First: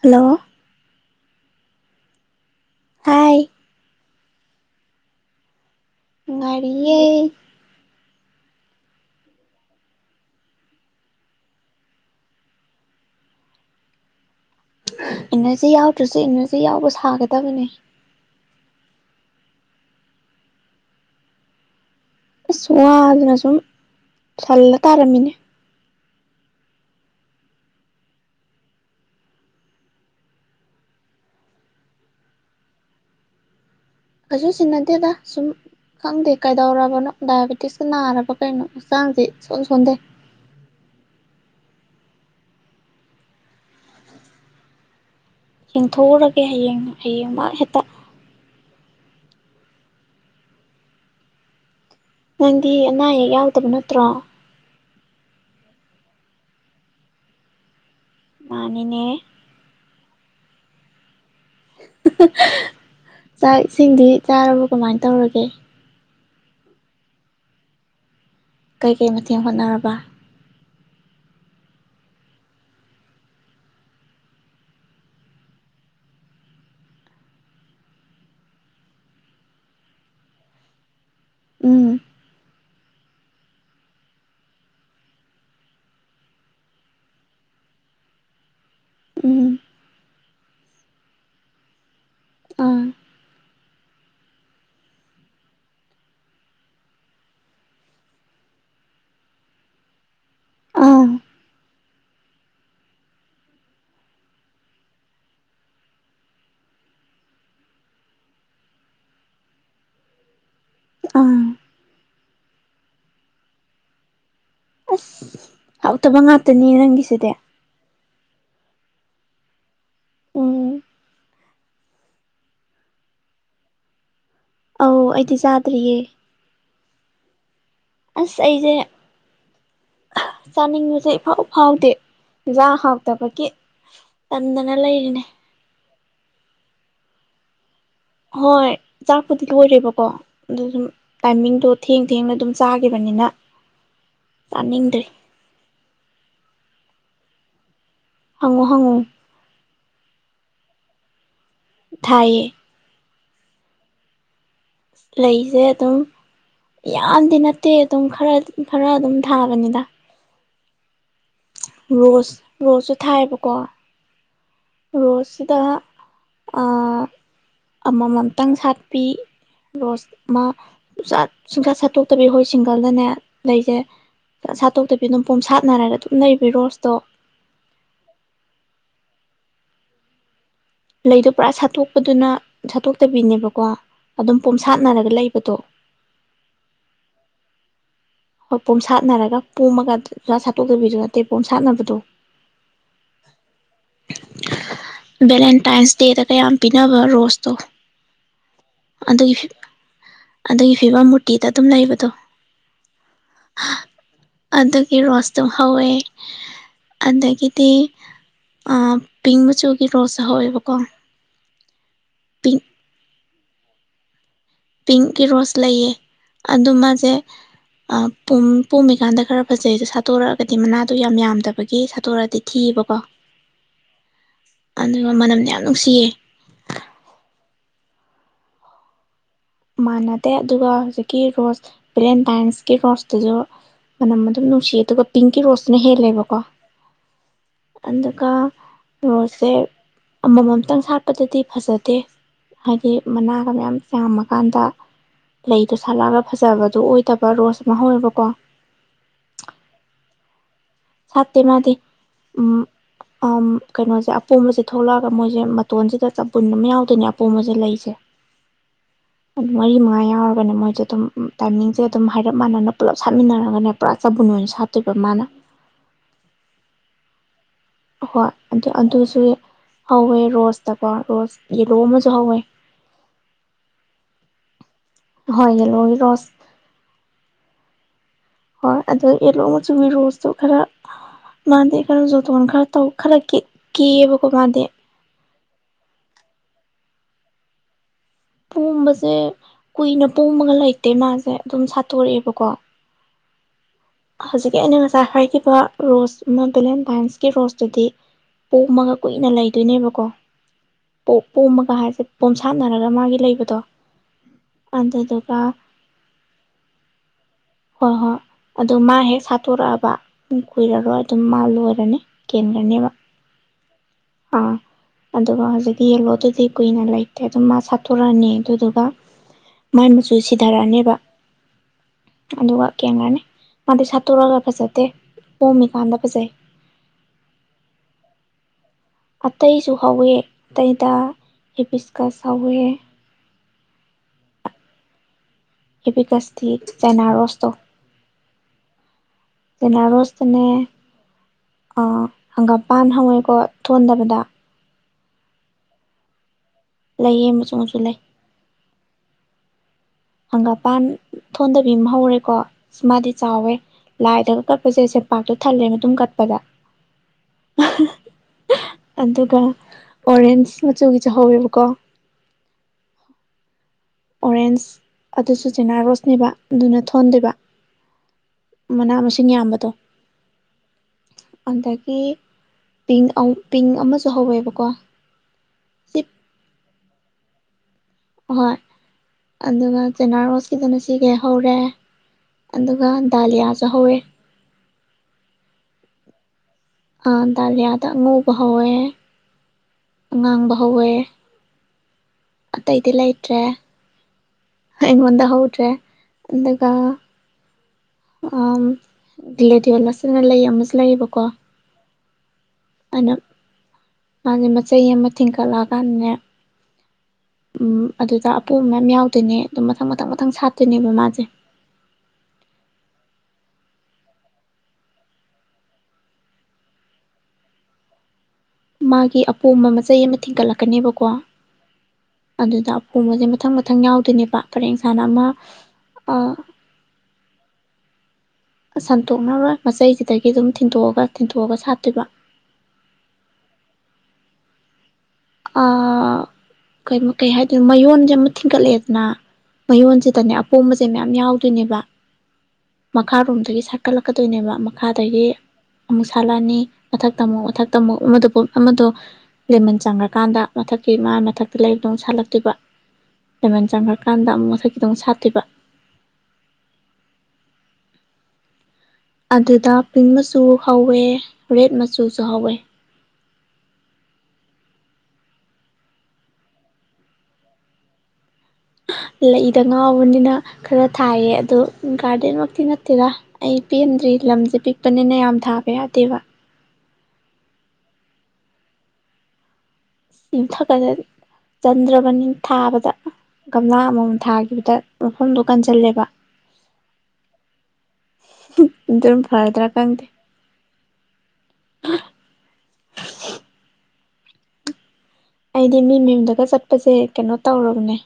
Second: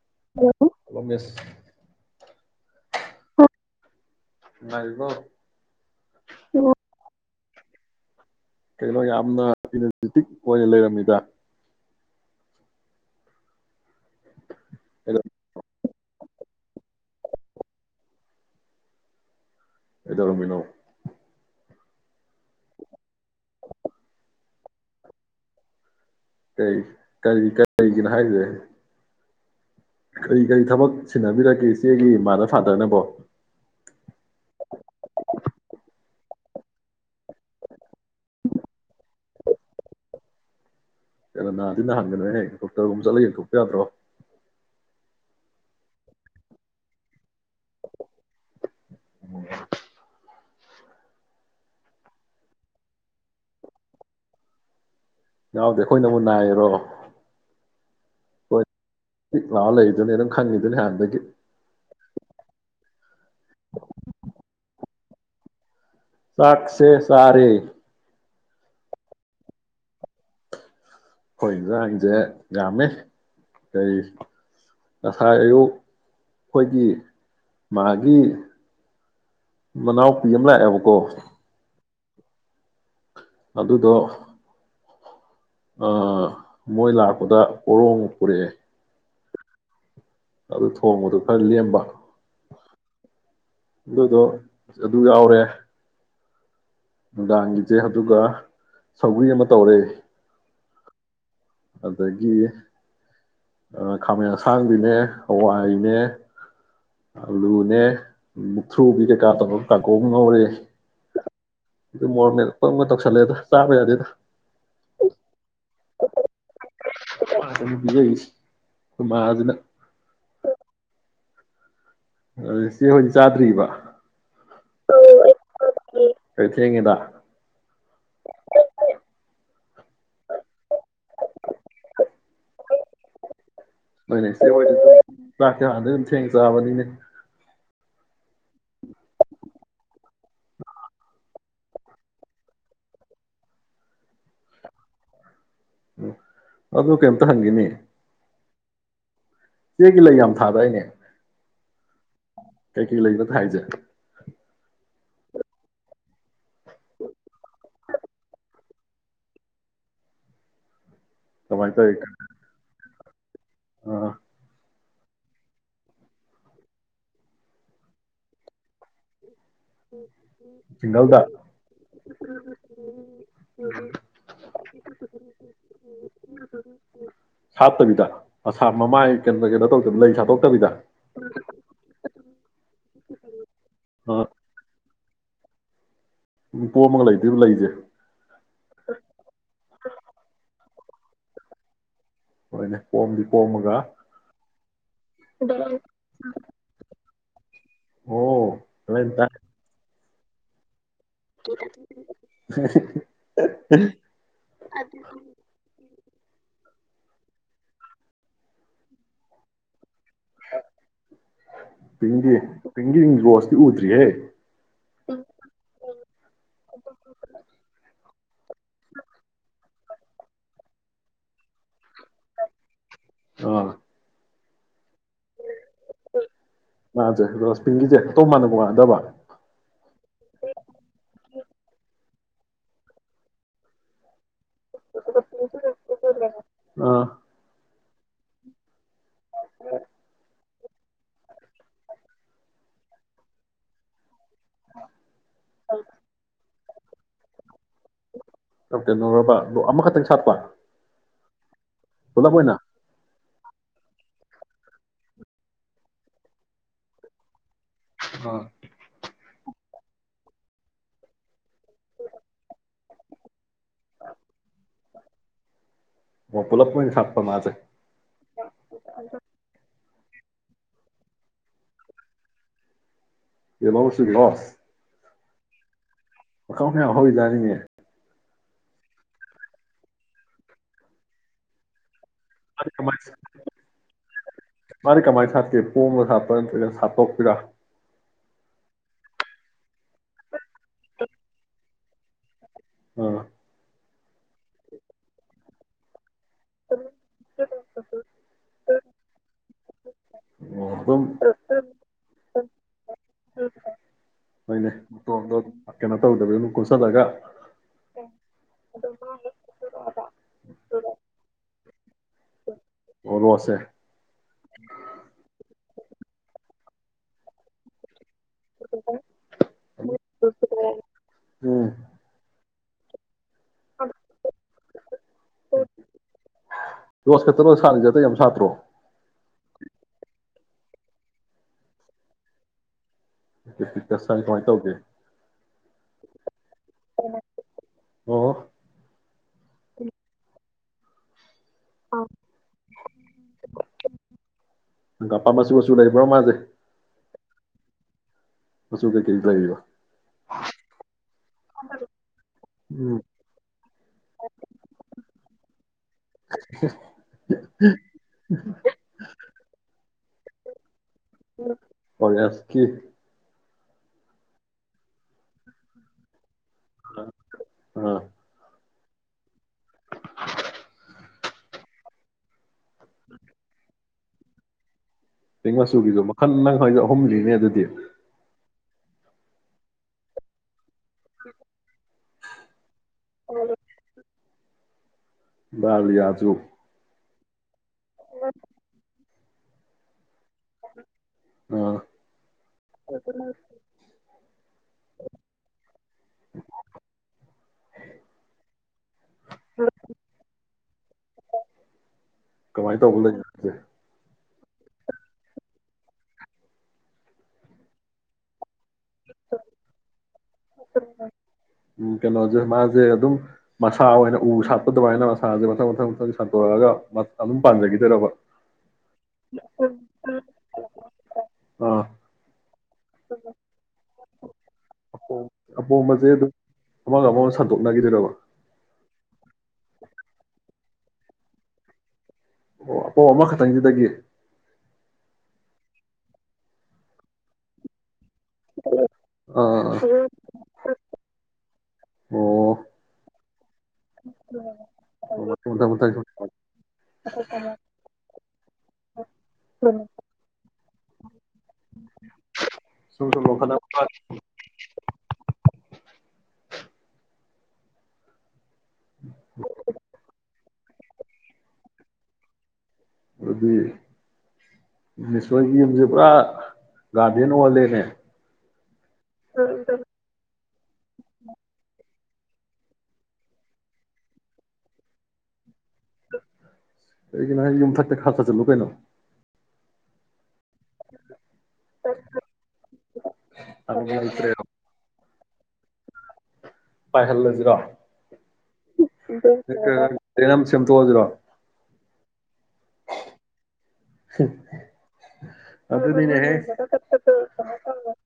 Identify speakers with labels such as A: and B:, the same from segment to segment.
A: hello
B: ꯂꯣꯒꯁ
A: ꯍꯥꯏ
B: ꯂ ꯅꯨꯡꯉꯥꯏꯔꯤꯕꯣ
A: ꯅꯨꯡꯉꯥꯏꯔꯤꯌꯦ
B: ꯀꯩꯅꯣ ꯌꯥꯝꯅ ꯏꯅ꯭ꯔꯖꯦꯇꯤꯛ ꯑꯣꯏꯅ ꯂꯩꯔꯝꯃꯤꯗ
A: ꯏꯅꯔꯖꯤ ꯌꯥꯎꯗ꯭ꯔꯁꯨ ꯏꯅꯔꯖꯤ ꯌꯥꯎꯕ ꯁꯥ ꯁꯥꯒꯗꯝꯅꯦ
B: ꯀꯩꯗꯧꯔꯝꯃꯤꯅꯣ
A: ꯑꯁ ꯋꯥꯗꯅ ꯁꯨꯝ ꯁꯜꯂ ꯇꯥꯔꯝꯃꯤꯅꯦ
B: ꯀꯔꯤ ꯀꯔꯤ ꯀꯔꯤꯒꯤꯅꯣ ꯍꯥꯏꯖꯦ ꯀꯔꯤ ꯀꯔꯤ ꯊꯕꯛ ꯁꯤꯟꯅꯕꯤꯒꯦ ꯏꯆꯦꯒꯤ ꯃꯥꯗꯔ ꯐꯥꯗꯔꯅꯕꯣ
A: ꯀꯩꯁꯨ ꯁꯤꯟꯅꯗꯦꯗ ꯁꯨꯝ ꯈꯪꯗꯦ ꯀꯩꯗꯧꯔꯕꯅꯣ ꯗꯥꯏꯕꯦꯇꯤꯁꯀ ꯅꯥꯔꯕ ꯀꯩꯅꯣ ꯍꯛꯆꯥꯡꯖꯦ ꯏꯁꯣꯟ ꯁꯣꯟꯗꯩ
B: ꯀꯩꯅꯣ ꯅꯥꯗꯤ ꯅꯥꯍꯟꯒꯅꯣꯍꯦ ꯗꯣꯛꯇꯔ ꯀꯣꯛ ꯆꯠꯂ ꯌꯦꯡꯊꯣꯛꯄ ꯌꯥꯗ꯭ꯔꯣ
A: ꯌꯦꯡꯊꯣꯛꯎꯔꯒꯦ ꯍꯌꯦꯡ ꯍꯌꯦꯡ ꯃꯥ ꯍꯦꯛꯇ
B: [unintelligible]
A: ꯅꯪꯗꯤ ꯑꯅꯥ ꯑꯌꯦꯛ ꯌꯥꯎꯗꯕ ꯅꯠꯇ꯭ꯔꯣ
B: ꯌꯥꯎꯗꯦ ꯑꯩꯈꯣꯏꯅꯕꯨ ꯅꯥꯏꯔꯣ ꯍꯣꯏ
A: ꯃꯥꯅꯤꯅꯦ
B: ꯇꯤꯛ ꯂꯥꯑ ꯂꯩ ꯑꯗꯨꯅꯦ ꯑꯗꯨꯝ ꯈꯪꯉꯤꯗꯨꯅꯦ ꯍꯥꯟꯅꯗꯒꯤ
A: ꯍ ꯍ ꯍꯍ ꯆꯥꯛ ꯏꯁꯤꯡꯗꯤ ꯆꯥꯔꯕ ꯀꯃꯥꯏꯅ ꯇꯧꯔꯒꯦ
B: ꯆꯥꯛꯁꯦ ꯆꯥꯔꯦ
A: ꯀꯩꯀꯩ ꯃꯊꯦꯟ ꯍꯣꯠꯅꯔꯕ
B: ꯍꯣꯏ ꯏꯟꯖꯥꯡꯖꯦ ꯌꯥꯝꯃꯦ ꯀꯔꯤ ꯉꯁꯥꯏ ꯑꯌꯨꯛ ꯑꯩꯈꯣꯏꯒꯤ ꯃꯥꯒꯤ ꯃꯅꯥꯎꯄꯤ ꯑꯃ ꯂꯥꯛꯑꯦꯕꯀꯣ
A: ꯎꯝ
B: ꯑꯗꯨꯗꯣ ꯑ ꯃꯣꯏ ꯂꯥꯛꯄꯗ ꯄꯣꯔꯣꯡ ꯄꯨꯔꯛꯑꯦ
A: ꯎꯝ
B: ꯑꯗꯨ ꯊꯣꯡꯕꯗꯨ ꯈꯔ ꯂꯦꯞꯄ
A: ꯑ
B: ꯑꯗꯨꯗꯣ ꯑꯗꯨ ꯌꯥꯎꯔꯦ ꯅꯨꯡꯗꯥꯡꯒꯤꯁꯦ ꯑꯗꯨꯒ ꯁꯧꯒꯔꯤ ꯑꯃ ꯇꯧꯔꯦ
A: ꯑꯥ
B: ꯑꯗꯒꯤ ꯈꯥꯃꯦꯟ ꯑꯁꯥꯡꯕꯤꯅꯦ ꯍꯋꯥꯏꯅꯦ ꯑꯂꯨꯅꯦ ꯃꯨꯛꯊ꯭ꯔꯨꯕꯤ ꯀꯩꯀꯥ ꯇꯧꯔ ꯀꯥꯡꯉꯧ ꯑꯃ ꯉꯧꯔꯦ
A: ꯑꯥ
B: ꯃꯣꯔꯣꯛ ꯃꯦꯠꯄꯝꯒ ꯇꯧꯁꯜꯂꯦꯗ ꯆꯥꯕ ꯌꯥꯗꯦꯗ
A: ꯑꯁ ꯍꯥꯎꯇꯕ ꯉꯥꯛꯇꯅꯦ ꯅꯪꯒꯤꯁꯦ
B: [unintelligible] ꯄꯤꯖꯩꯁꯤ ꯃꯥ ꯑꯗꯨꯅ
A: ꯎꯝ
B: ꯍꯧꯖꯤꯛ ꯆꯥꯗ꯭ꯔꯤꯕ
A: ꯑꯧ ꯑꯩꯗꯤ ꯆꯥꯗ꯭ꯔꯤꯌꯦ
B: ꯀꯩ ꯊꯦꯡꯉꯦꯗ
A: ꯑꯁ ꯑꯩꯁꯦ ꯆꯥꯅꯤꯡꯕꯁꯦ ꯏꯐꯥꯎ ꯐꯥꯎꯗꯦ ꯏꯟꯖꯥꯡ ꯍꯥꯎꯇꯕꯒꯤ
B: ꯍꯣꯏꯅꯦ
A: ꯇꯟꯗꯅ ꯂꯩꯔꯤꯅꯦ
B: [unintelligible] [unintelligible] ꯊꯦꯡꯅ ꯆꯥꯕꯅꯤꯅꯦ
A: ꯍꯣꯏ ꯆꯥꯛꯄꯨꯗꯤ ꯂꯣꯏꯔꯦꯕꯀꯣ ꯑꯗꯨ ꯑꯗꯨꯝ ꯇꯥꯏꯃꯤꯡꯗꯣ ꯊꯦꯡ ꯊꯦꯡꯅ ꯑꯗꯨꯝ ꯆꯥꯈꯤꯕꯅꯤꯅ ꯆꯥꯅꯤꯡꯗ꯭ꯔꯤ
B: ꯎꯝ ꯑꯗꯨ ꯀꯩꯝꯇ ꯍꯪꯒꯦꯅꯦ
A: ꯍꯪꯉꯣ ꯍꯪꯉꯣ
B: ꯆꯦꯒꯤ ꯂꯩ ꯌꯥꯝ ꯊꯥꯗꯥꯏꯅꯦ
A: ꯊꯥꯏꯌꯦ
B: ꯀꯩ ꯀꯩ ꯂꯩ ꯊꯥꯏꯖꯦ
A: ꯂꯩꯁꯦ ꯑꯗꯨꯝ ꯌꯥꯝꯗꯤ ꯅꯠꯇꯦ ꯑꯗꯨꯝ ꯈꯔ ꯈꯔ ꯑꯗꯨꯝ ꯊꯥꯕꯅꯤꯗ ꯔꯣꯁ ꯔꯣꯁ ꯊꯥꯏꯌꯦꯕꯀꯣ
B: ꯑꯥ
A: ꯔꯣꯁꯁꯤꯗ ꯑꯥ ꯑꯃꯃꯝꯇꯪ ꯁꯥꯠꯄꯤ ꯔꯣꯁ ꯑꯃ
B: ꯁꯤꯡꯒꯜꯗ
A: ꯄꯨꯡꯖꯥꯠ ꯁꯨꯡꯁꯥꯠ ꯁꯥꯠꯇꯣꯛꯇꯕꯤ ꯍꯣꯏ ꯁꯤꯡꯒꯜꯗꯅꯦ ꯂꯩꯖꯦ ꯁꯥꯠꯇꯣꯛꯇꯕꯤ ꯑꯗꯨꯝ ꯄꯣꯝꯁꯥꯠꯅꯔꯒ ꯑꯗꯨꯝ ꯂꯩꯕꯤ ꯔꯣꯁꯇꯣ
B: ꯀꯩꯅ ꯀꯩꯅꯣ ꯇꯧꯗꯕ ꯂꯩ ꯁꯥꯠꯇꯣꯛꯇꯕꯤꯗ
A: ꯂꯩꯗꯣ ꯄꯨꯔꯥ ꯁꯥꯠꯇꯣꯛꯄꯗꯨꯅ ꯁꯥꯠꯇꯣꯛꯇꯕꯤꯅꯦ ꯀꯣ
B: ꯑ
A: ꯑꯗꯨꯝ ꯄꯣꯝꯁꯥꯠꯅꯔꯒ ꯂꯩꯕꯗꯣ
B: ꯎꯝ ꯄꯣꯝꯃꯒ ꯂꯩꯗꯣꯏꯕ ꯂꯩꯁꯦ
A: ꯍꯣꯏ ꯄꯣꯝꯁꯥꯠꯅꯔꯒ ꯄꯣꯝꯃꯒ ꯇꯗꯕꯤꯗꯨ ꯅꯠꯇꯦ ꯄꯣꯝꯁꯥꯠꯅꯕꯤꯗꯣ
B: ꯍꯣꯏꯅꯦ ꯄꯣꯝꯗꯤ ꯄꯣꯝꯃꯒ
A: ꯚꯦꯂꯦꯟꯇꯥꯏꯟꯁ ꯗꯦꯗꯒ ꯌꯥꯝ ꯄꯤꯅꯕ ꯔꯣꯁ ꯇꯣ
B: ꯑꯣ ꯚꯦꯂꯦꯟꯇꯥꯏꯟ
A: ꯑꯗꯨꯒꯤ ꯑꯗꯒꯤ ꯐꯤꯚꯝ ꯃꯨꯔꯇꯤꯗ ꯑꯗꯨꯝ ꯂꯩꯕꯗꯣ ꯑꯗꯨꯒꯤ ꯔꯣꯁꯇꯣ ꯍꯧꯋꯦ ꯑꯗꯒꯤꯗꯤ ꯑꯥ ꯄꯤꯡ ꯃꯆꯨ ꯒꯤ ꯔꯣꯁ ꯍꯧꯋꯦꯕꯀꯣ
B: ꯄꯤꯡꯒꯤ
A: ꯄꯤꯡ
B: ꯄꯤꯡꯒꯤ ꯔꯣꯁ ꯎꯗ꯭ꯔꯤ ꯍꯦ
A: ꯄꯤꯡꯀꯤ ꯔꯣꯁ ꯂꯩꯌꯦ ꯑꯗꯨ ꯃꯥꯁꯦ ꯄꯨꯝꯃꯤꯀꯥꯟꯗ ꯈꯔ ꯐꯖ ꯖꯩꯗꯣ ꯁꯥꯠꯇꯣꯔꯛꯑꯒꯗꯤ ꯃꯅꯥꯗ ꯌꯥꯝ ꯌꯥꯝꯗꯕꯒꯤ ꯁꯥꯠꯇꯣꯔꯛꯑꯗꯤ ꯊꯤꯑꯕꯀꯣ
B: ꯑ
A: ꯑꯗꯨꯒ ꯃꯅꯝꯅ ꯌꯥꯝ ꯅꯨꯡꯁꯤꯌꯦ
B: ꯇ ꯃꯅꯒꯗꯕꯔꯦ
A: ꯃ ꯅꯨꯡ ꯁꯤ ꯑꯗꯨꯒ ꯄꯤꯡꯀꯤ ꯔꯣꯁꯅ ꯍꯦꯜꯂꯦꯕꯀꯣ ꯑꯗꯨꯀ ꯔꯣꯠꯁꯦ ꯑꯃꯃꯝ ꯈꯤꯇꯪ ꯁꯥꯠꯄꯗꯗꯤ ꯐꯖꯗꯦ ꯍꯥꯏꯗꯤ ꯃꯅꯥꯒ ꯃꯌꯥꯝ ꯌꯥꯝꯃꯛ ꯀꯥꯟꯗ ꯂꯩꯗꯣ ꯁꯥꯠꯂꯛꯑꯒ ꯐꯖꯕꯗ ꯑꯣꯏꯗꯕ ꯔꯣꯁ ꯑꯃ ꯍꯧꯋꯦꯕꯀꯣ
B: ꯇ ꯅꯧꯔꯕ ꯑ ꯑꯃꯈꯛꯇꯪ ꯁꯥꯠꯄ
A: ꯁꯥꯇ ꯃꯥꯗꯤ
B: ꯐꯣꯂꯄꯣꯏꯅ
A: ꯀꯩꯅꯣꯁꯦ ꯑꯄꯣꯝꯕꯁꯦ ꯊꯣꯛꯂꯛꯑꯒ ꯃꯣꯏꯁꯦ ꯃꯇꯣꯟꯁꯤꯗ ꯆꯄꯟ ꯑꯃ ꯌꯥꯎꯗꯣꯏꯅꯦ ꯑꯄꯣꯝꯕꯁꯦ ꯂꯩ
B: ꯍ
A: ꯑꯗꯨ ꯃꯔꯤ ꯃꯉꯥ ꯌꯥꯎꯔꯒꯅꯦ ꯃꯣꯏꯁꯦ ꯑꯗꯨꯝ ꯇꯥꯏꯃꯤꯡꯁꯦ ꯑꯗꯨꯝ ꯍꯥꯏꯔꯞ ꯃꯥꯟꯅꯅ ꯄꯨꯂꯞ ꯁꯥꯠꯃꯤꯟꯅꯔꯒꯅꯦ ꯄꯨꯔꯥ ꯆꯕꯨꯟ ꯑꯣꯏꯅ ꯁꯥꯠꯇꯣꯏꯕ ꯃꯥꯅ
B: ꯃꯣꯄꯂꯞꯄ ꯁꯥꯄ ꯃꯥꯁꯦ
A: ꯍꯣꯏ ꯑꯗꯨ ꯑꯗꯨꯁꯨ ꯍꯧꯋꯦ ꯔꯣꯁꯇꯀꯣ ꯔꯣꯁ ꯌꯦꯂꯣ ꯑꯃꯁꯨ ꯍꯧꯋꯦ
B: ꯌꯦꯂ ꯁꯤꯥ
A: ꯍ ꯌꯦꯂꯣ ꯔ
B: ꯃꯈꯪ ꯃꯈꯌꯥꯝ ꯍꯖꯥꯅꯤꯡꯅꯦ
A: ꯍꯣꯏ ꯑꯗꯨꯗꯣ ꯑꯦꯂ ꯑꯃ ꯆ ꯔꯣꯁꯇ ꯈꯔ ꯃꯥ ꯀꯩꯅꯣ ꯆꯇꯣꯟ ꯈꯔ
B: ꯃꯥꯗꯤ ꯀꯃꯥꯏ
A: ꯈꯂ ꯀꯦꯑꯕꯀꯣ ꯃꯥꯗꯤ
B: ꯀꯦ ꯄꯣ ꯑꯃ ꯁꯥꯞꯄ ꯅꯠꯇ꯭ꯔꯒ ꯁꯥꯠꯇꯣꯛꯄꯤꯔꯥ
A: ꯄꯣꯝꯕꯁꯦ ꯀꯨꯏꯅ ꯄꯣꯝꯃꯒ ꯂꯩꯇꯦ ꯃꯥꯁꯦ ꯑꯗꯨꯝ ꯁꯥꯠꯇꯣꯔꯛꯑꯦꯕꯀꯣ
B: ꯑꯝ
A: ꯍꯧꯖꯤꯛꯀꯤ ꯑꯩꯅ ꯉꯁꯥꯏ ꯍꯥꯏꯈꯤꯕ ꯔꯣꯁ ꯑꯃ ꯚꯦꯂꯦꯟꯇꯥꯏꯟꯁꯀꯤ ꯔꯣꯁꯇꯗꯤ ꯄꯣꯝꯃꯒ ꯀꯨꯏꯅ ꯂꯩꯗꯣꯏꯅꯦꯕꯀꯣ
B: ꯑꯣ ꯑꯗꯨꯝ
A: ꯄ ꯄꯣꯝꯃꯒ ꯍꯥꯏꯁꯦ ꯄꯣꯝꯁꯥꯠꯅꯔꯒ ꯃꯥꯒꯤ ꯂꯩꯕꯗꯣ
B: ꯍꯣꯏꯅꯦ
A: ꯑꯗꯨꯗꯨꯒ
B: ꯃꯇꯣꯝꯗꯣ ꯑ ꯀꯩꯅꯣ ꯇꯧꯗꯕ ꯑꯗꯨꯝ ꯀꯨꯞꯁꯜꯂꯒ
A: ꯍꯣꯏ ꯍꯣꯏ ꯑꯗꯨ ꯃꯥ ꯍꯦꯛ ꯁꯥꯠꯇꯣꯔꯛꯑꯕ ꯀꯨꯏꯔꯔꯣꯏ ꯑꯗꯨꯝ ꯃꯥ ꯂꯣꯏꯔꯅꯤ ꯀꯦꯟꯈ꯭ꯔꯅꯦꯕ
B: ꯑꯣ ꯔꯣ꯭ꯁꯁꯦ
A: ꯑꯥ ꯑꯗꯨꯒ ꯍꯧꯖꯤꯛꯀꯤ ꯌꯦꯂꯣꯗꯨꯗꯤ ꯀꯨꯏꯅ ꯂꯩꯇꯦ ꯑꯗꯨꯝ ꯃꯥ ꯁꯥꯊꯣ ꯔꯛ ꯑꯅꯤ ꯑꯗꯨꯗꯨꯒ ꯃꯥꯏ ꯃꯆꯨ ꯁꯤꯊꯔꯛꯑꯅꯤꯕ
B: ꯎꯝ
A: ꯑꯗꯨꯒ ꯀꯦꯟꯈꯔꯅꯤ ꯃꯥꯗꯤ ꯁꯥꯠꯇꯣꯔꯛ ꯑꯒ ꯐꯖꯗꯦ ꯄꯣꯝꯃꯤꯀꯥꯟꯗ ꯐꯖꯩ
B: ꯔꯣꯁ ꯈꯛꯇꯔꯣ ꯁꯥꯠꯂꯤꯁꯦ ꯑꯇꯩ ꯌꯥꯝ ꯁꯥꯠꯇ꯭ꯔꯣ
A: ꯑꯇꯩꯁꯨ ꯍꯧꯋꯦ ꯑꯇꯩꯗ ꯍꯦꯕꯤꯁꯀ꯭ꯁ ꯍꯧꯋꯦ
B: ꯍꯦꯕꯤꯁꯀ꯭ꯁ ꯍꯥꯏꯁꯦ ꯀꯃꯥꯏ ꯇꯧꯒꯦ
A: ꯍꯦꯕꯤꯁꯀ꯭ꯁꯇꯤ ꯖꯤꯅꯥ ꯔꯣꯁꯇꯣ
B: ꯑꯣ
A: ꯆꯤꯅ ꯔꯣꯁꯇꯅꯦ ꯑꯥ ꯍꯪꯒꯥꯝꯄꯥꯟ ꯍꯥꯏꯕꯥꯀꯣ ꯊꯣꯟꯗꯕꯗ
B: ꯍꯪꯒꯄꯥꯟ ꯃꯆꯨ ꯃꯆꯨ ꯂꯩꯕ꯭ꯔꯣ ꯃꯥꯁꯦ
A: ꯂꯩꯌꯦ ꯃꯆꯨ ꯃꯆꯨ ꯂꯩ
B: ꯃꯆꯨ ꯀꯩ ꯀꯩ ꯂꯩꯔꯤꯕ
A: ꯍꯪꯒꯥꯄꯥꯟ ꯊꯣꯟꯗꯕꯤ ꯑꯃ ꯍꯧꯔꯦꯀꯣ ꯑ
B: ꯎꯝ
A: ꯃꯥꯗꯤ ꯆꯥꯎꯋꯦ ꯂꯥꯏꯗꯒ ꯀꯠꯄꯁꯦ ꯁꯦꯝꯄꯥꯛꯇꯣ ꯊꯜꯂꯦ ꯃꯇꯨꯝ ꯀꯠꯄꯗ ꯑꯗꯨꯒ ꯑꯣꯔꯦꯟꯖ ꯃ
B: ꯑꯣꯔꯦꯟꯁꯀꯤ
A: ꯑꯣꯔꯦꯟꯁ ꯑꯗꯨꯁꯨ ꯆꯤꯅꯥ ꯔꯣꯁꯅꯦꯕ ꯑꯗꯨꯅ ꯊꯣꯟꯗꯕ
B: ꯑꯥ
A: ꯃꯅꯥ ꯃꯁꯤꯡ ꯌꯥꯝꯕꯗꯣ ꯑꯗꯒꯤ ꯄꯤꯡ ꯄꯤꯡ ꯑꯃꯁꯨ ꯍꯧꯋꯦꯕꯀꯣ
B: ꯄꯤꯡ ꯃꯆꯨꯗꯣ
A: ꯁꯤ
B: ꯃꯈꯟ ꯅꯪ ꯍꯥꯏꯗꯣ ꯑ ꯍꯨꯝꯅꯤꯅꯦ ꯑꯗꯨꯗꯤ
A: ꯍꯣꯏ ꯑꯗꯨꯒ ꯆꯤꯅꯥꯔꯣꯁꯀꯤꯗꯅ ꯁꯤ ꯈꯩ ꯍꯧꯔꯦ ꯑꯗꯨ ꯒ ꯗꯥꯂꯤꯌꯥꯁꯨ ꯍꯧꯔꯦ
B: ꯗꯂꯤꯌꯥꯖꯨ
A: ꯑ ꯗꯂꯤꯌꯥ ꯑꯉꯧꯕ ꯍꯧꯋꯦ ꯑꯉꯥꯡꯕ ꯍꯧꯋꯦ
B: ꯑꯥ
A: ꯑꯇꯩꯗꯤ ꯂꯩꯇ꯭ꯔꯦ ꯑꯩꯉꯣꯟꯗ ꯍꯧꯗ꯭ꯔꯦ ꯑꯗꯨꯒ ꯑꯝ ꯒ꯭ꯂꯦꯗꯤꯌꯔ ꯅ ꯂꯩ ꯑꯃꯁꯨ ꯂꯩꯌꯦꯕꯀꯣ
B: ꯀꯃꯥꯏꯅ ꯇꯧꯕ
A: ꯑꯗꯨꯅ
B: ꯂꯩ ꯁꯦ
A: ꯃꯥꯁꯦ ꯃꯆꯩ ꯑꯃ ꯊꯤꯡꯀꯠꯂꯛ ꯑꯀꯥꯟꯗꯅꯦ ꯑꯗꯨꯗ ꯑꯄꯣꯝꯕ ꯃꯌꯥꯝ ꯌꯥꯎꯗꯣꯏꯅꯦ ꯑꯗꯨꯝ ꯃꯊꯪ ꯃꯊꯪ ꯃꯊ
B: ꯎꯝ ꯀꯩꯅꯣꯁꯦ ꯃꯥꯁꯦ ꯑꯗꯨꯝ ꯃꯁꯥ ꯑꯣꯏꯅ ꯎ ꯁꯥꯠꯄ ꯑꯗꯨꯃꯥꯏꯅ ꯃꯁꯥꯁꯦ ꯃꯊꯪ ꯃꯊꯪ ꯃꯊꯪ ꯁꯥꯟꯠꯇꯣꯔꯛꯑꯒ ꯑꯗꯨꯝ ꯄꯥꯟꯖꯈꯤꯗꯩꯔꯕ
A: ꯃꯥꯒꯤ ꯑꯄꯣꯝꯕ ꯃꯆꯩ ꯑꯃ ꯊꯤꯡꯒꯠꯂꯛ ꯀꯅꯤꯕꯀꯣ
B: ꯑꯥ
A: ꯑꯗꯨꯗ ꯐꯣꯡꯕꯁꯦ ꯃꯊꯪ ꯃꯊꯪ ꯌꯥꯎꯗꯣꯏꯅꯦꯕ ꯈꯔꯦꯟꯁꯥꯅ ꯑꯃ
B: ꯑꯄꯣꯝ ꯑꯄꯣꯝꯕꯁꯦ ꯑꯗꯨꯝ ꯑꯃꯒ ꯑꯃꯒ ꯁꯟꯗꯣꯛ ꯂꯒꯗ ꯂꯕ
A: ꯁꯟꯇꯣꯛꯅꯔꯣꯏ ꯃꯆꯩꯁꯤꯗꯒꯤ ꯑꯗꯨꯝ ꯊꯤꯟꯗꯣꯛꯑꯒ ꯊꯤꯟꯇꯣꯛꯑꯒ ꯁꯥꯠꯇꯣꯏꯕ
B: ꯑꯣ ꯑ ꯄꯣ ꯑꯃꯈꯛꯇꯪꯁꯤꯗꯒꯤ
A: ꯑ ꯀꯩꯅ ꯀꯩ ꯍꯥꯏꯗꯣꯏꯅꯣ ꯃꯌꯣꯟꯁꯦ ꯊꯤꯟꯒꯠꯂꯦꯗꯅ
B: ꯑꯥ
A: ꯃꯌꯣꯟꯁꯤꯗꯅꯦ ꯑꯄꯣꯝꯕꯁꯦ ꯃꯌꯥꯝ ꯌꯥꯎꯗ ꯟꯕ
B: ꯑꯣ
A: ꯃꯈꯥꯔꯣꯝꯗꯒꯤ ꯁꯥꯀꯠꯂꯛꯀꯗꯣꯏꯅꯦꯕ ꯃꯈꯥ ꯑꯗꯒꯤ
B: ꯃꯊꯪ ꯃꯊꯪ ꯁꯨꯝ
A: ꯑꯃꯨꯛ ꯁꯥꯂꯑꯅꯤ ꯃꯊꯛ ꯇ ꯑꯃꯨꯛ ꯃꯊꯛ ꯇ ꯑꯃꯨꯛ ꯑꯃꯗꯨ ꯄꯣꯠ ꯑꯃꯗꯣ ꯂꯦꯃꯟ ꯆꯪꯈ꯭ꯔꯀꯥꯟꯗ ꯃꯊꯛꯀꯤ ꯃꯥꯒꯤ ꯃꯊꯛꯇ ꯂꯩꯕꯗꯧ ꯁꯥꯠꯂꯛꯇꯕ
B: ꯁꯨꯝ ꯁꯨꯝ
A: ꯂꯦꯃꯟ
B: ꯂꯧꯈꯠꯂꯛꯄ
A: ꯆꯪꯈ꯭ꯔꯀꯥꯟꯗ ꯑꯃꯨꯛ ꯃꯊꯛꯀꯤꯗꯧ ꯁꯥꯠꯇꯕ ꯍꯧꯧꯋꯦ ꯔꯦꯠ ꯃꯆꯨꯁꯨ ꯍꯧꯋꯦ
B: ꯑꯗꯨꯗꯤ ꯌꯦꯝꯁꯦ ꯄꯨꯔꯥ ꯒꯥꯔꯗꯦꯟ ꯑꯣꯜꯂꯦꯅꯦ
A: ꯂꯩꯗ ꯉꯥꯎꯕꯅꯤꯅ ꯈꯔ ꯊꯥꯏꯌꯦ ꯑꯗꯨꯗ ꯒꯥꯔꯗꯦꯟꯃꯛꯇꯤ ꯅꯠꯇꯦꯔ ꯑꯩ ꯄꯦꯟꯗ꯭ꯔꯤ ꯂꯝꯁꯦ ꯄꯤꯛꯄꯅꯤꯅ ꯌꯥꯝ ꯊꯥꯕ ꯌꯥꯗꯦꯕ
B: ꯑꯩ ꯀꯅ ꯌꯨꯝ ꯊꯔꯇꯦ ꯈꯥꯛ ꯆ ꯂꯨ ꯀꯥꯏꯅꯣ
A: ꯁꯤ ꯊꯖꯔꯤ ꯆꯟꯗ꯭ꯔꯕꯅꯤ ꯊꯥꯕꯗ ꯒꯝꯂꯥ
B: ꯀꯥꯟꯅꯕ
A: ꯑꯃꯃꯝ
B: ꯂꯩꯇ꯭ꯔꯦꯕ
A: ꯊꯥꯈꯤꯕꯗ ꯃꯐꯝꯗꯨ ꯀꯥꯟ ꯆꯜꯂꯦꯕ
B: ꯄꯥꯏꯍꯜꯂꯁꯤꯔꯣ
A: ꯑꯗꯨꯝ ꯐꯔꯗ꯭ꯔꯥ ꯈꯪꯗꯦ
B: ꯑꯃ ꯁꯦꯝꯗꯣꯛꯑꯁꯤꯔꯣ
A: [inaudible]
B: ꯍꯝ
A: ꯑꯩꯗꯤ ꯃꯤ ꯃꯌꯨꯝꯗꯒ ꯆꯠꯄꯁꯦ ꯀꯩꯅꯣ ꯇꯧꯔꯕꯅꯦ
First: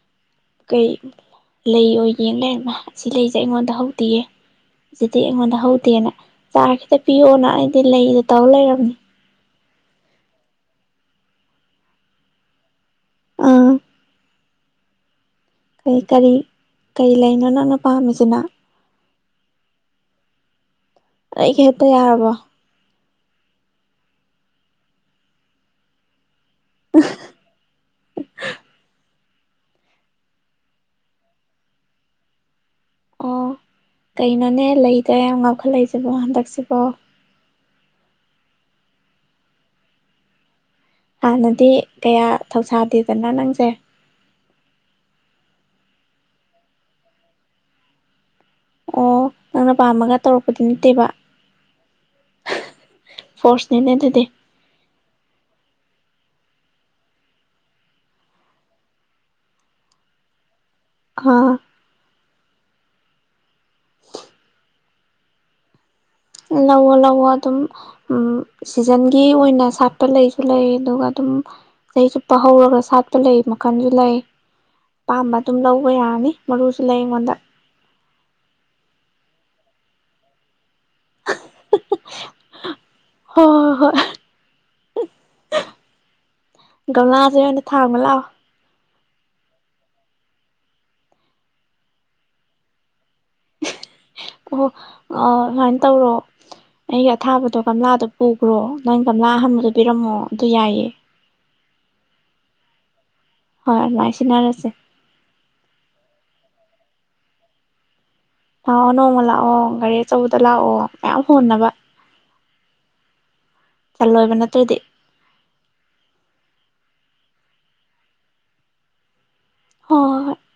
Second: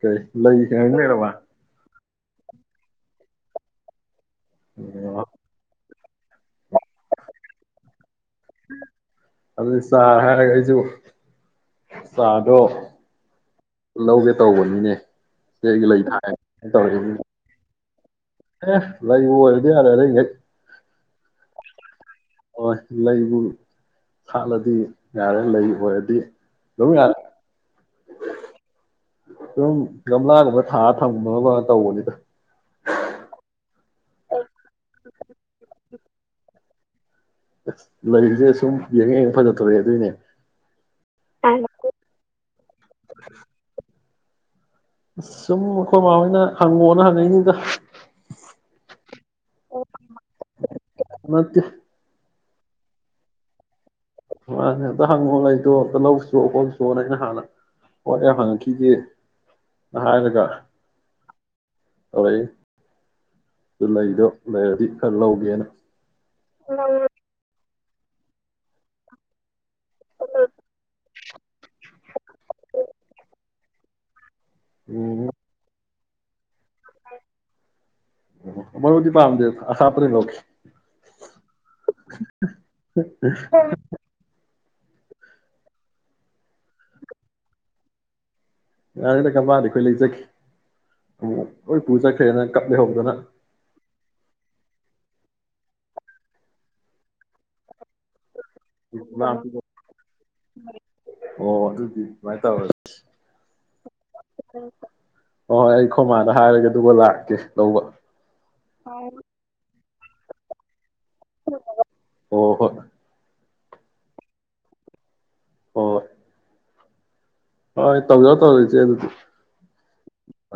B: ꯀꯩ ꯂꯩ
A: ꯀꯩ
B: ꯍꯦꯡꯂꯩꯔꯕ
A: ꯂꯩ ꯑꯣꯏ ꯌꯦꯟ ꯂꯩꯔꯃ ꯑꯁꯤ ꯂꯩꯁꯦ ꯑꯩꯉꯣꯟꯗ ꯍꯧꯗꯤꯤꯌꯦ
B: ꯑꯣ
A: ꯑꯗꯨꯗꯤꯉꯣꯟꯅ ꯍꯧꯗꯦꯅ ꯆꯥꯔ ꯈꯤꯇ ꯄꯤꯌꯣꯅ ꯑꯩꯗꯤ ꯂꯩꯗ ꯇꯧ ꯂꯩꯔꯕꯝꯅꯤ
B: ꯑꯗꯨꯗꯤ ꯆꯥꯔ ꯍꯥꯏꯔꯒ ꯑꯩꯁꯨ ꯆꯥꯗꯣ ꯂꯧꯒꯦ ꯇꯧꯕꯅꯤꯅꯦ ꯏꯆꯦꯒꯤ
A: ꯀꯔꯤ
B: ꯂꯩ
A: ꯀꯔꯤ
B: ꯊꯥꯏ
A: ꯀꯔꯤ
B: ꯇꯧꯔꯛꯏꯅꯤ
A: ꯂꯩꯅꯣ ꯅꯪꯅ ꯄꯥꯝꯃꯤꯁꯤꯅ
B: ꯂꯩ ꯑꯣꯏꯔꯗꯤ ꯌꯥꯔꯦꯔꯒ
A: ꯑꯩꯒ ꯍꯦꯛꯇ ꯌꯥꯔꯕꯣ
B: ꯂꯩꯕꯨ ꯈꯠꯂꯗꯤ ꯌꯥꯔꯦ ꯂꯩ ꯑꯣꯏꯔꯗꯤ ꯂ ꯌꯥꯔ
A: [inaudible]
B: ꯁꯨꯝ ꯒꯝꯂꯥꯒꯨꯝꯕ ꯊꯥꯔ ꯊꯝꯒꯨꯝꯕ ꯑꯃꯒꯨꯝꯅ ꯇꯧꯕꯅꯤꯗ
A: ꯑꯣ ꯀꯩꯅꯣꯅꯦ ꯂꯩꯗ ꯌꯥꯝ ꯉꯥꯎꯈꯠꯂꯛꯏꯁꯤꯕꯣ ꯍꯟꯗꯛꯁꯤꯕꯣ
B: ꯑ ꯂꯩꯔꯤꯁꯦ ꯁꯨꯝ ꯌꯦꯡꯉ ꯌꯦꯡ ꯐꯖ ꯇꯣꯔꯛꯑꯦ ꯑꯗꯨꯏꯅꯦ
A: ꯍꯥꯟꯅꯗꯤ ꯀꯌꯥ ꯊꯧꯁꯥꯗꯦꯗꯅ ꯅꯪꯁꯦ
B: ꯑꯁ ꯁꯨꯝ ꯑꯩꯈꯣꯏꯃꯥꯍꯣꯏꯅ ꯍꯪꯉꯣꯅ ꯍꯪꯉꯛꯏꯅꯤꯗ
A: ꯑꯣ ꯅꯪꯅ ꯄꯥꯝꯃꯒ ꯇꯧꯔꯛꯄꯗꯤ ꯅꯠꯇꯦꯕ
B: ꯅꯠꯇꯦ
A: ꯐꯣꯔꯁ
B: ꯑ ꯑꯗ ꯍꯪ ꯍꯥꯏ ꯇ ꯂꯧꯁꯨ ꯍꯈꯣꯁꯨꯅ ꯑꯩꯅ ꯍꯥꯟꯅ ꯋꯥꯠ ꯌꯥꯝ ꯍꯪꯉꯛꯈꯤꯒꯦꯅ ꯍꯥꯏꯔꯒ
A: ꯑꯥ
B: ꯍꯣꯏ ꯑꯗꯨ ꯂꯩꯗꯣ ꯂꯩꯔꯗꯤ ꯈꯔ ꯂꯧꯒꯦꯅ
A: ꯂꯍꯣ ꯂꯣ ꯑꯗꯨꯝ ꯎ ꯁꯤꯖꯟꯒꯤ ꯑꯣꯏꯅ ꯁꯥꯠꯄ ꯂꯩꯁꯨ ꯂꯩ ꯑꯗꯨꯒ ꯑꯗꯨꯝ ꯆꯍꯤ ꯆꯨꯞꯄ ꯍꯧꯔꯒ ꯁꯥꯠꯄ ꯂꯩ ꯃꯈꯟꯁꯨ ꯂꯩ
B: ꯎꯝ
A: ꯄꯥꯝꯕ ꯑꯗꯨꯝ ꯂꯧ ꯑꯣꯏ ꯌꯥꯅꯤ ꯃꯔꯨꯁꯨ ꯂꯩ ꯑꯩꯉꯣꯟꯗ
B: ꯃꯕꯨꯗꯤ ꯄꯥꯑꯝꯗꯦꯕ ꯑ꯭ꯔꯦ ꯂ [inaudible]
A: ꯍꯣꯏ ꯍꯣꯏ ꯍꯣꯏ ꯒꯝꯂꯥꯁꯦ ꯍꯣꯟ ꯑꯣꯏꯅ ꯊꯥꯡꯕ ꯂꯥꯛꯑꯣ
B: ꯌꯥꯔꯦꯗ ꯀꯗꯤ ꯑꯩꯈꯣꯏ ꯂꯩꯖꯈꯤ ꯍꯣꯏ ꯄꯨꯖꯈ꯭ꯔꯦꯅ ꯀꯞ ꯂꯩꯍꯧꯗꯅ
A: ꯑꯣꯍꯣ ꯑ ꯑꯗꯨꯃꯥꯏꯅ ꯇꯧꯔꯣ ꯑꯩꯒꯤ ꯑꯊꯥꯕꯗꯣ ꯀꯪꯂꯝꯂꯥꯗꯣ ꯎꯈ꯭ꯔꯣ ꯅꯪ ꯀꯝꯂꯥꯍꯟꯕꯗꯨ ꯄꯤꯔꯝꯃꯣ ꯑꯗꯨ ꯌꯥꯏꯌꯦ
B: ꯑꯣ ꯑꯗꯨꯗꯤ ꯁꯃꯥꯏꯅ ꯇꯧꯔꯦ
A: ꯍ ꯅꯥꯏꯁꯤꯅꯅꯁꯦ
B: ꯍ ꯍꯣꯏ ꯑꯩ ꯈꯣꯃꯥꯗ ꯍꯥꯏꯔꯒ ꯑꯗꯨꯒ ꯂꯥꯛꯀꯦ ꯂꯧꯕ
A: ꯍꯥꯎꯅꯣ ꯃꯂ ꯑꯣ ꯔꯤ ꯆꯧꯕ ꯆꯂꯛꯑꯣ
B: ꯑꯣ ꯍꯣ
A: ꯆꯂꯣꯏꯕ ꯅꯠꯇꯇꯩꯗꯤꯗꯤ
B: ꯍ ꯍꯣꯏ ꯇꯧꯖꯕ ꯇꯧꯖꯣꯏꯁꯦ ꯑꯗꯨꯗꯤ
A: ꯍꯣꯏ ꯍꯣꯏ ꯍꯣꯏ
B: ꯍ